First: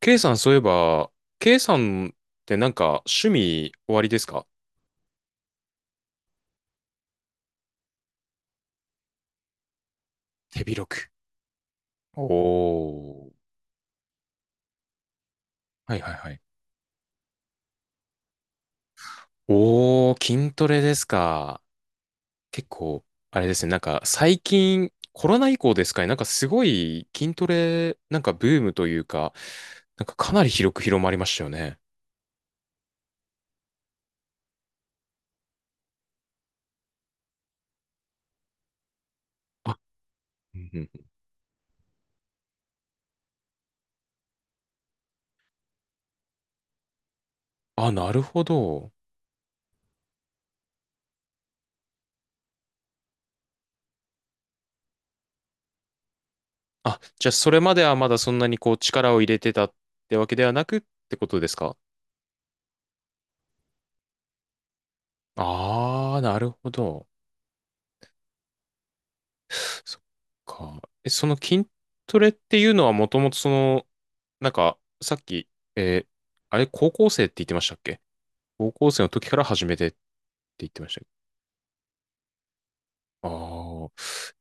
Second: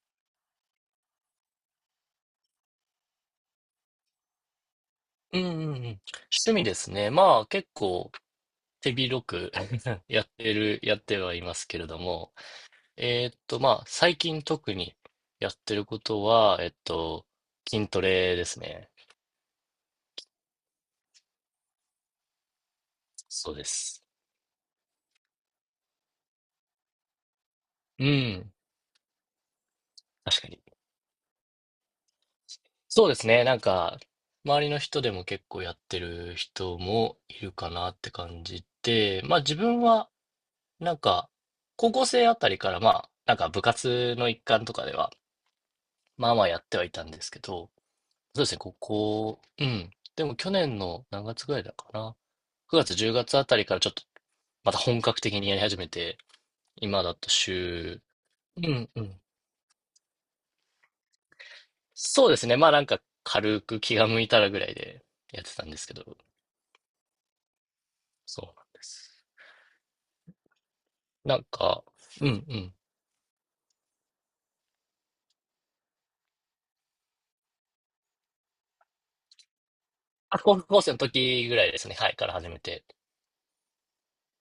K さん、そういえば、K さんってなんか趣味終わりですか？うんうんうん。趣味ですね。まあ結構手広く やって手る、広やっく。てはいますけれども、おー。まあ最近特にやってるはこいはいとはい。は、筋トレですね。おー、筋トレですか。結構、あれそでうですね、なんかす。最近、コロナ以降ですかね、なんかすごい筋トレ、うなんかブん、ームというか、なんかか確なかりに。広く広まりましたよね。そうですね。なんか、周りの人でも結構やってる人もいるかなって感じで、まあ自あ、分はうんうん、なんか、高校生あたりからまあ、なんか部活の一環とかでは、まあまあやってはいたんですけど、あ、なるそほうですね、こど。こ、うん。でも去年の何月ぐらいだかな。9月、10月あたりからちょっとまた本格的にやり始めて、あ、今だじとゃあそれまでは週、まだそんなにうこうんう力をん。入れてたってわけではなくってことですか？そうですね、まあなんか軽く気が向いたらぐらいでやってたんですけあど、ー、なるほど。そうなんです。そっか。え、そのなん筋か、トうレんうっていうん。のはもともとその、なんか、さっき、えーあれ、高校生って言ってましたっけ、高校生の時から始めてってあ、高言っ校てま生しのたっけ？時ぐらいですね、はい、から始めて。ああー。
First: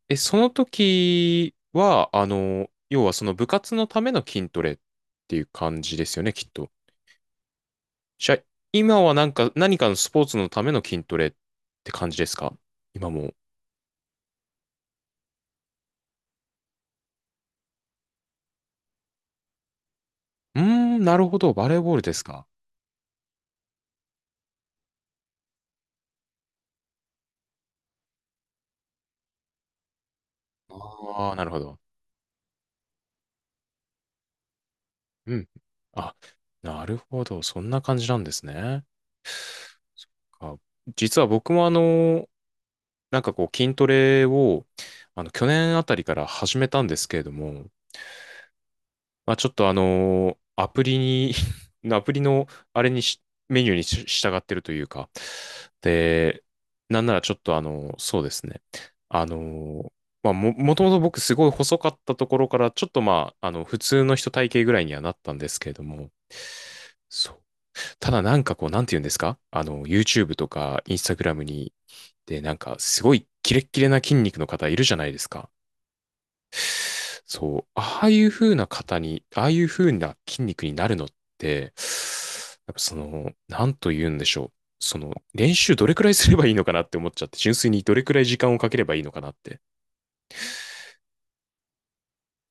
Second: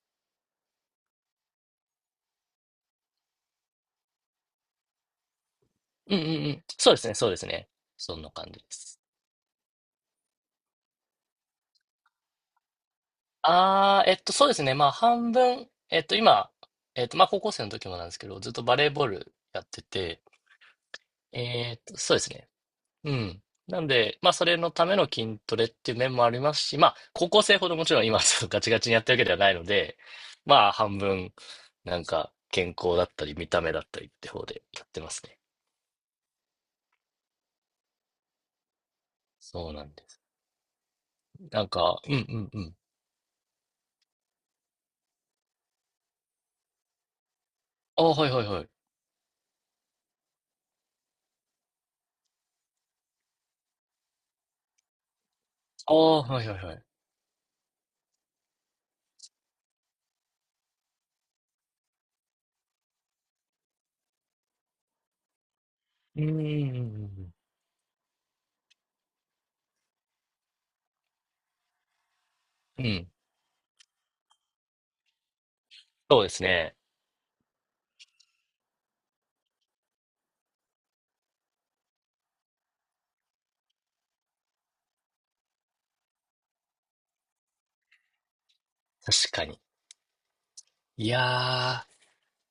え、その時は、あの、要はその部活のための筋トレっていう感じでうすんようんね、きうっん。と。そうですね、そうですね。そんなじゃあ、感じです。今はなんか、何かのスポーツのための筋トレって感じですか？今も。ああ、そうですね。まあ、半分、今、まあ、高校生の時もなんですけど、ずっとバレーボールやってて、うーん、なるほど。バレーボールでそうですすか。ね。うん。なんで、まあ、それのための筋トレっていう面もありますし、まあ、高校生ほどもちろん今、そう ガチガチにやってるわけではないので、まあ、あ半あ分、ー、なるほど。なんか、健康だったり、見た目だったりって方でやってますうね。ん。あ、なるほど。そんな感じなんですね。そうなんです。あ、実は僕なもんあか、うんうの、んうん。なんかこう筋トレを、あの、去年あたりから始めたんですけれども、ああ、はいはいはい。まあちょっとあの、アプリに アプリのあれにし、メニューにし従ってるというか、ああ、で、はいはいはい。なんならちょっとあの、そうですね。あの、まあ、ともと僕すごい細かったところから、ちょっとまあ、あの、普通の人体型ぐらいにはなったんですけれども、うんうんうそんう、ただなんかこう、なんて言うんですかあの、YouTube とか Instagram に、で、なんかうんうん。うすん、ごいキレッキレな筋肉の方いるじゃないですか。そうですね。そう、ああいう風な方に、ああいう風な筋肉になるのって、やっぱその、なんと言うんでしょう。その、練習どれくらいすればいいのかなって思っちゃって、純粋にどれくらい時間をかければいいのかな確っかて。に。いや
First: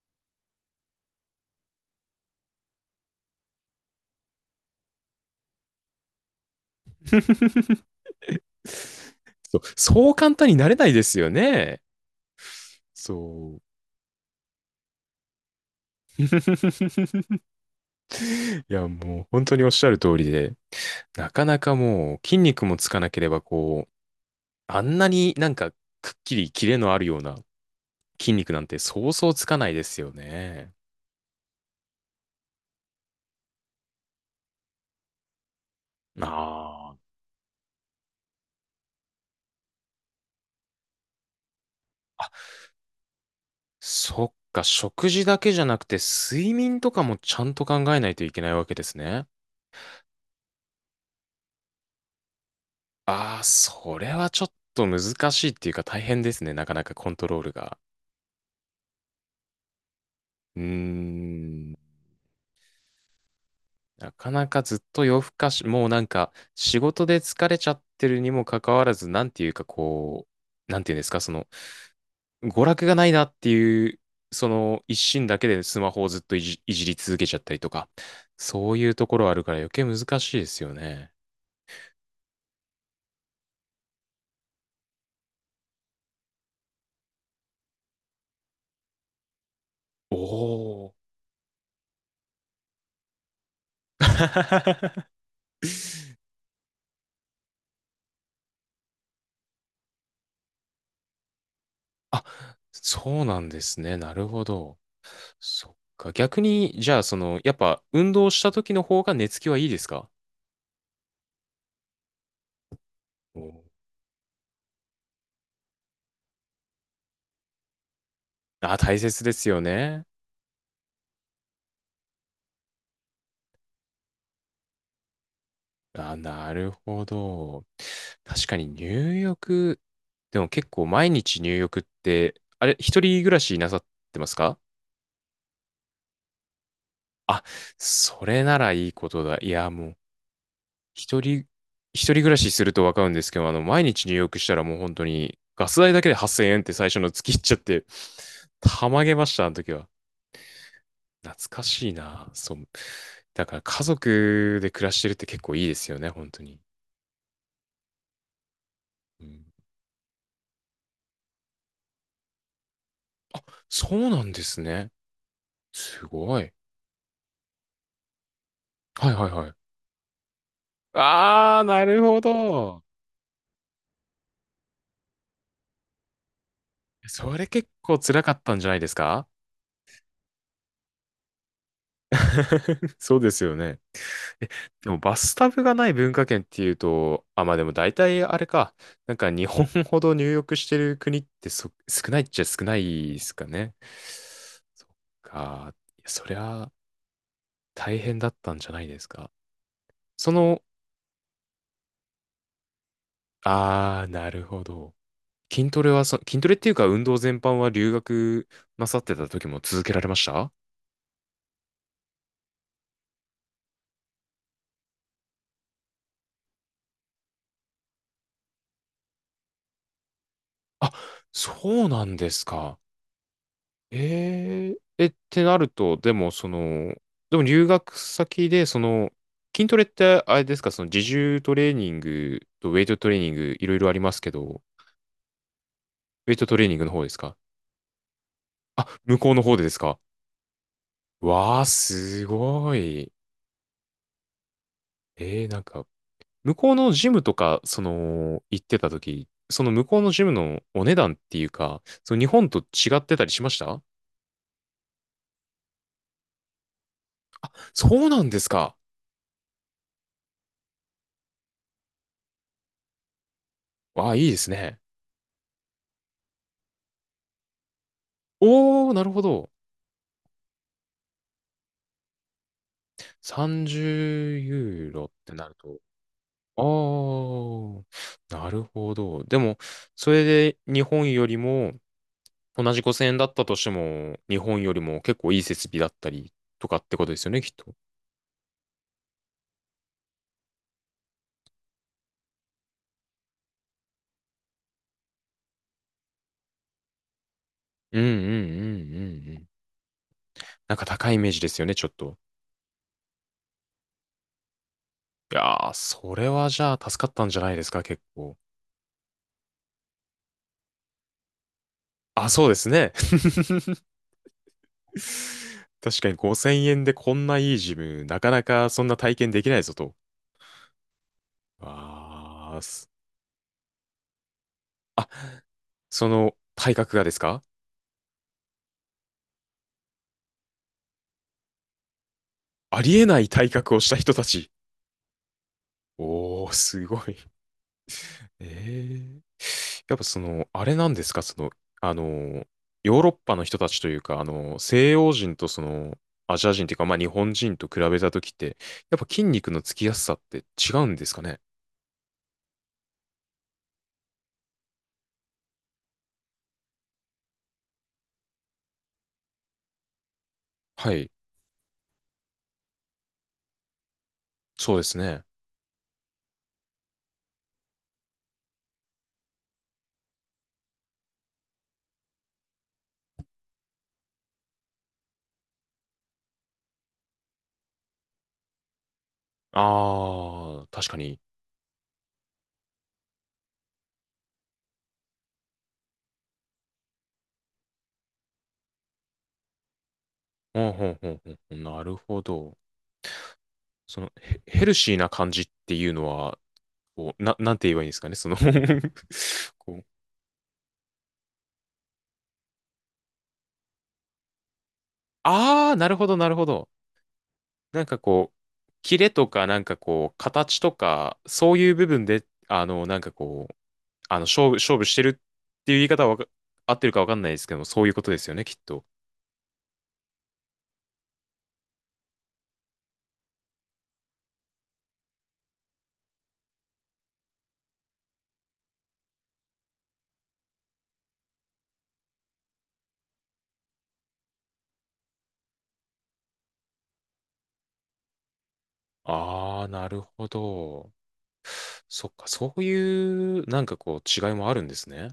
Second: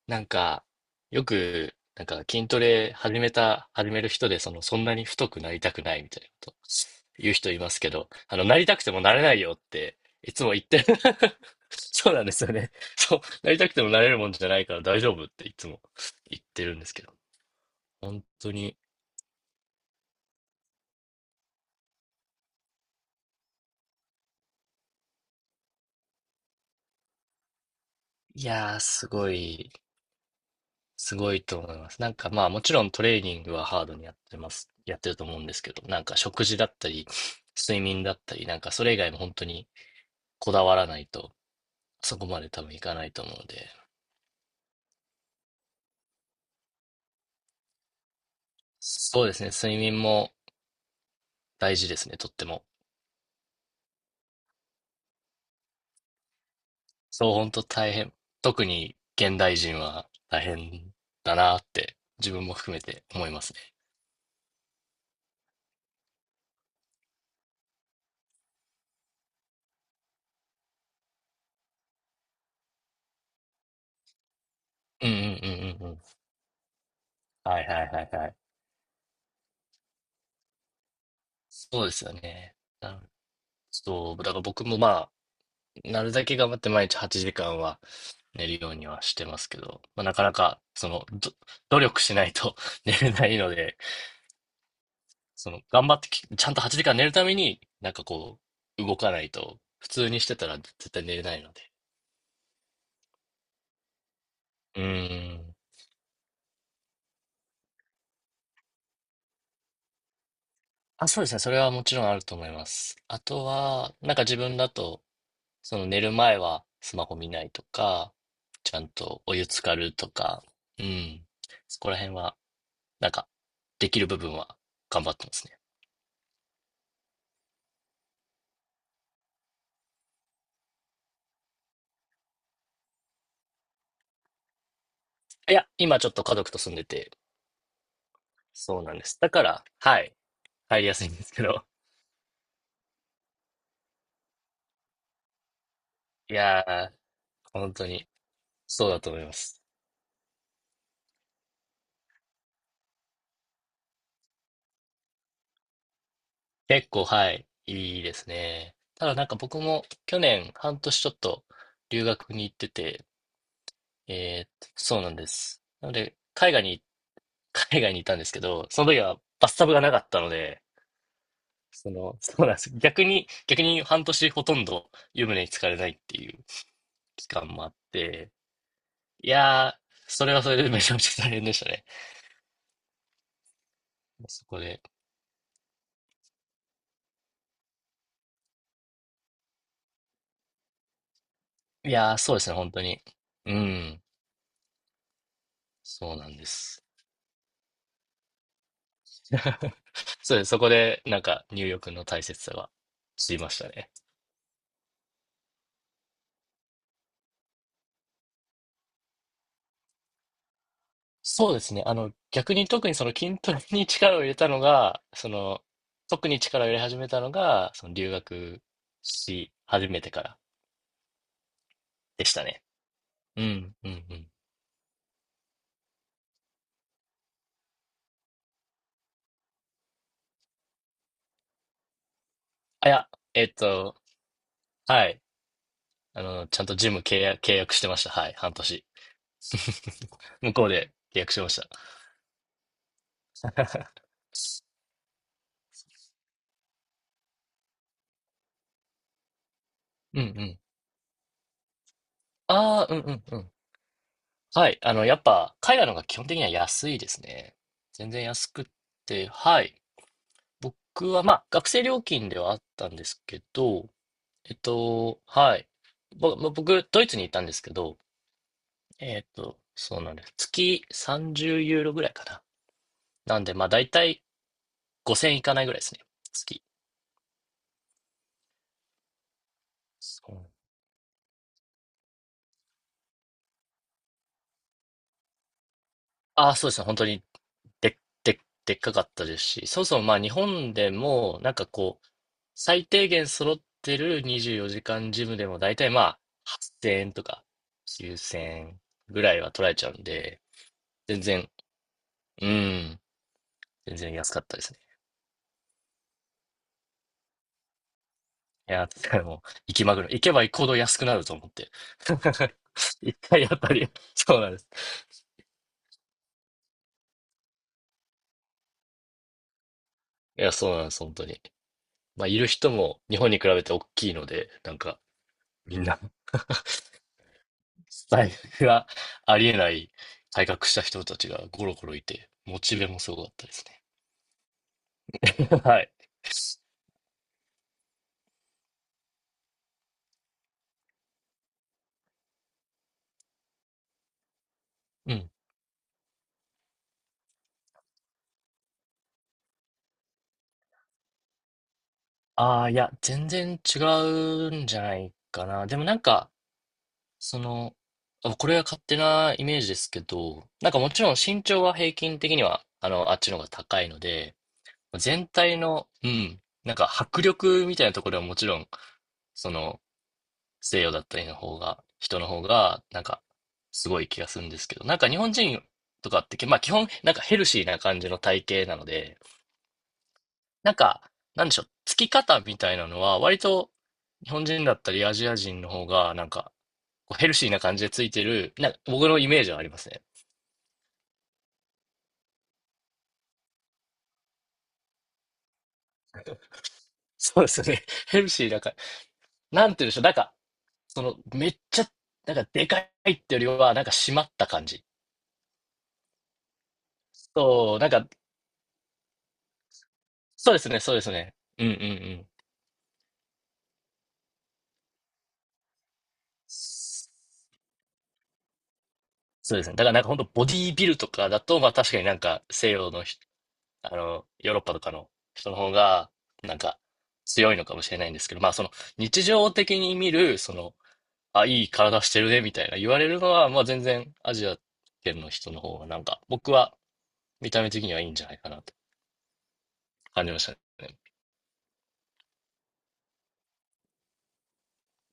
ー、なんか、よく、なんか筋トレ始める人で、その、そんなに太くなりたくないみたいなこと言う人いますけ ど、あの、なりたくてもなれないよそっう、て、そうい簡つ単もに言っなれて ないですよ ね。そうなんですよね。そう、なそりう。たくてもなれるもんじゃないから大丈夫っていつも言ってるんですけど、本当いに、や、もう本当におっしゃる通りで、なかなかもう筋肉もつかなければこう、あんなになんかくっきりキレのあるような筋い肉なんやてー、そすうそごうつかない、いですよね。すごいと思います。なんかまあ、もちろんトレーニングはハードにやってると思うんですけど、なんか食事だったあり、睡眠だったり、なんかそれ以外も本当に、こだわらないと、そあ。こあ、まで多分いかないと思うので。そっか、食事だけじゃなくて睡眠とかもちゃんと考えないといけないわけですそね。うですね、睡眠も大事ですね、とっても。ああ、それはちょっと難しいっていうか大変ですね。なかなかコントそう、ロー本ル当が。大変。特に現代人は大うー変だなっん。て、自分も含めて思いますね。なかなかずっと夜更かし、もうなんか仕事で疲れちゃってるにもかかわらず、なんていうかこう、なんていうんですか、その娯楽がないなっていう、その一うんう心だんけうでスんうマんうん。ホをずっといじり続けちゃったりはいとはか、いはいはい。そういうところあるから余計難しいですよね。そうですよね。そう、だから僕もまあ、なるだけ頑張って毎日8時間は寝るようにはしてますけど、まあ、なおかなか、そお。の、努力しないと 寝れないので、その、頑張ってき、ちゃんと8時間寝るために、なんかこう、動かないと、普通にしてたら絶対寝れないので。あ、そうなんですね。なるほど。うーん。そっか。逆に、じゃあ、その、やっぱ運動した時の方が寝つきはいいですか？あ、そうですね。それはもちろんあると思います。あお、とは、なんか自分だと、その寝る前はスマホ見ないとか、ちあ、ゃん大と切でお湯すよ浸かるね。とか、うん。そこら辺は、なんか、できる部分は頑張ってますね。あ、なるほど。確かに入浴、でも結構毎日入浴って、あれ、一人暮らしなさってますか？いや、今ちょっと家族と住んでて、あ、それならそういいなんでこす。とだだ。かいら、や、もう、はい、入りやすいん一ですけ人、ど。一人暮らしするとわかるんですけど、あの、毎日入浴したらもう本当に、ガス代だけでい8000円やって最ー、初の月いっちゃっ本て、当に、たそうだまとげ思まいました、あのす。時は。懐かしいな。そう。だから家族で暮らしてるって結構いいですよね、本当に。結構、はい、いいですね。ただうなんかん、僕も去年半年ちょっと留学に行ってて、そうなんですね。そうなんです。なのすで、ごい。海外に、海外にいたんですけど、その時はいははいはバい。スタブがなかったので、あー、なそるの、ほそうなんです。ど。逆に半年ほとんど湯船に浸かれないっていう期それ間もあ結っ構辛て、かったんじゃないですか？ いやー、それはそれでめちゃめちゃ大変でしたね。そうですよね。そえこで。でもバスタブがない文化圏っていうと、あ、まあでも大体あれか。なんか日本ほど入浴してる国ってい少やー、ないっそうでちゃすね、少本な当に。いですかうね。ん、そっか。いやそうそなりんでゃす。大変だったんじゃないですか。そそうです。その、こで、なんか、入浴の大切さが知りましたね。あー、なるほど。筋トレっていうか運動全般は留学なさってた時も続けられました？そうですね。あの、逆に特にその筋トレに力を入れたのが、その、特に力を入れ始めたのが、その留学し始めてからあ、そうなんででしすたね。か。うん、うん、うえん。ええ、ってなると、でも、その、でも留学先で、その、筋トレって、あれですか、その自重トレーニングとウェイあ、いトトや、レーニンえっグ、いろいろあと、りますけど、はい。あウェイトの、トちゃんレーとニングジのム方です契か？約、契約してました。はい、半年。あ、向こうの方でですか？ 向こうで契約しましわあ、た。すごい。なんか、向こうのジムとか、その、行ってた時、その向こうのうん、ジうムん。のお値段っていうか、その日本とああ、う違ん、うってん、たりうしまん。した？はい。あの、やっぱ、海外の方が基本的には安いですね。そう全な然んで安すくっか。て、はい。僕は、まあ、学生料金ではあったんですけど、わあ、いいですね。はい。僕、ドイツにいたんですけど、おー、なるほど。そうなんです。月30ユーロぐらいかな。なんで、まあ、だいたい30ユーロって5000いなるかないぐらと、いですね。あ月。あ、なるほど。でも、そそれう、で日本よりも、同じ5000円だったとしても、日本よりも結構いい設備だったりああ、とそうでかすっね。て本こ当とでにすよね、きっと。で、で、でっかかったですし、そもそもまあ、日本でも、なんかこう、最低限揃ってる24時間ジムでも大体まあ8000円とかうんうんうんう9000円ぐんうらいん。は取られちゃうんで、なんか高いイ全メージで然、すよね、ちょっと。うん、全然安かったですね。いやー、それはじゃあ助かったんじゃないですか、結構。いや、だからもう、行きまぐる。行けば行くほど安くなると思って。あ、そうで すね。一回あたり、そうなんです。確かに5000円でこんないいジム、なかなかそんな体験できないぞと。いや、そうなんです、本当に。まあ、いるあー人す。も日本に比べて大きいので、なんか、あ、みんな、その体格がですか？財布がありえない改革した人たちがゴロゴロいて、モチあベりもえすごなかいった体です格をね。した人たち。はい。おー、すごい。ええやっぱその、あれなんですかその、あの、ヨーロッパの人たちというか、あの、西洋うん、人とその、アジア人というか、まあ日本人と比べたときって、やっぱ筋肉のつきやすさって違うんですかね？ああ、いや、全然違うんじゃないかな。でもなんか、その、あ、これは勝手なイメージですけど、なんかもはちい。ろん身長は平均的には、あの、あっちの方が高いので、そうですね。全体の、なんか迫力みたいなところはもちろん、その、西洋だったりの方が、人の方が、なんか、すごい気がするんですけど、なんか日本人とかって、まあ基本、なんかヘルシーな感じの体型なので、ああ、なん確かか、に。なんでしょう、つき方みたいなのは、割と日本人だったりアジア人の方が、なんか、こうヘルシーな感じでついてる、なんか僕のイメージはありますね。うんうんうんうん。なるほど。その、ヘルシーな感じっていうのは、こ う、な、そうでなんすて言えばね。いいんです かね、ヘルその シーだから、なんこてう、言うんでしょう、なんか、その、めっちゃ、なんか、でかいってよりは、なんか、締まった感じ。あー、なるほど、なるほど。そう、なんなんかか、こう、キレとか、なんかこう、そうで形すとね、そうですか、ね。そううんいうんうう部分で、ん。あの、なんかこう、あの、勝負してるっていう言い方は合ってるかわかんないですけども、そういうことですよね、きっと。そうですね。だからなんか本当ボディービルとかだと、まあ確かになんか西洋の人、あの、ヨーロッパとかの人の方が、なんか、強いのかもしれないんですけど、まあ、その、日常的に見る、その、あ、いい体してるね、みたいな言われるのは、まあ、全然、アジア圏の人の方が、なんか、僕は、見た目的にはいいんじゃないかなとあー、なる感ほじましたど。ね。そっか、そういう、なんかこう、違いもあるんですね。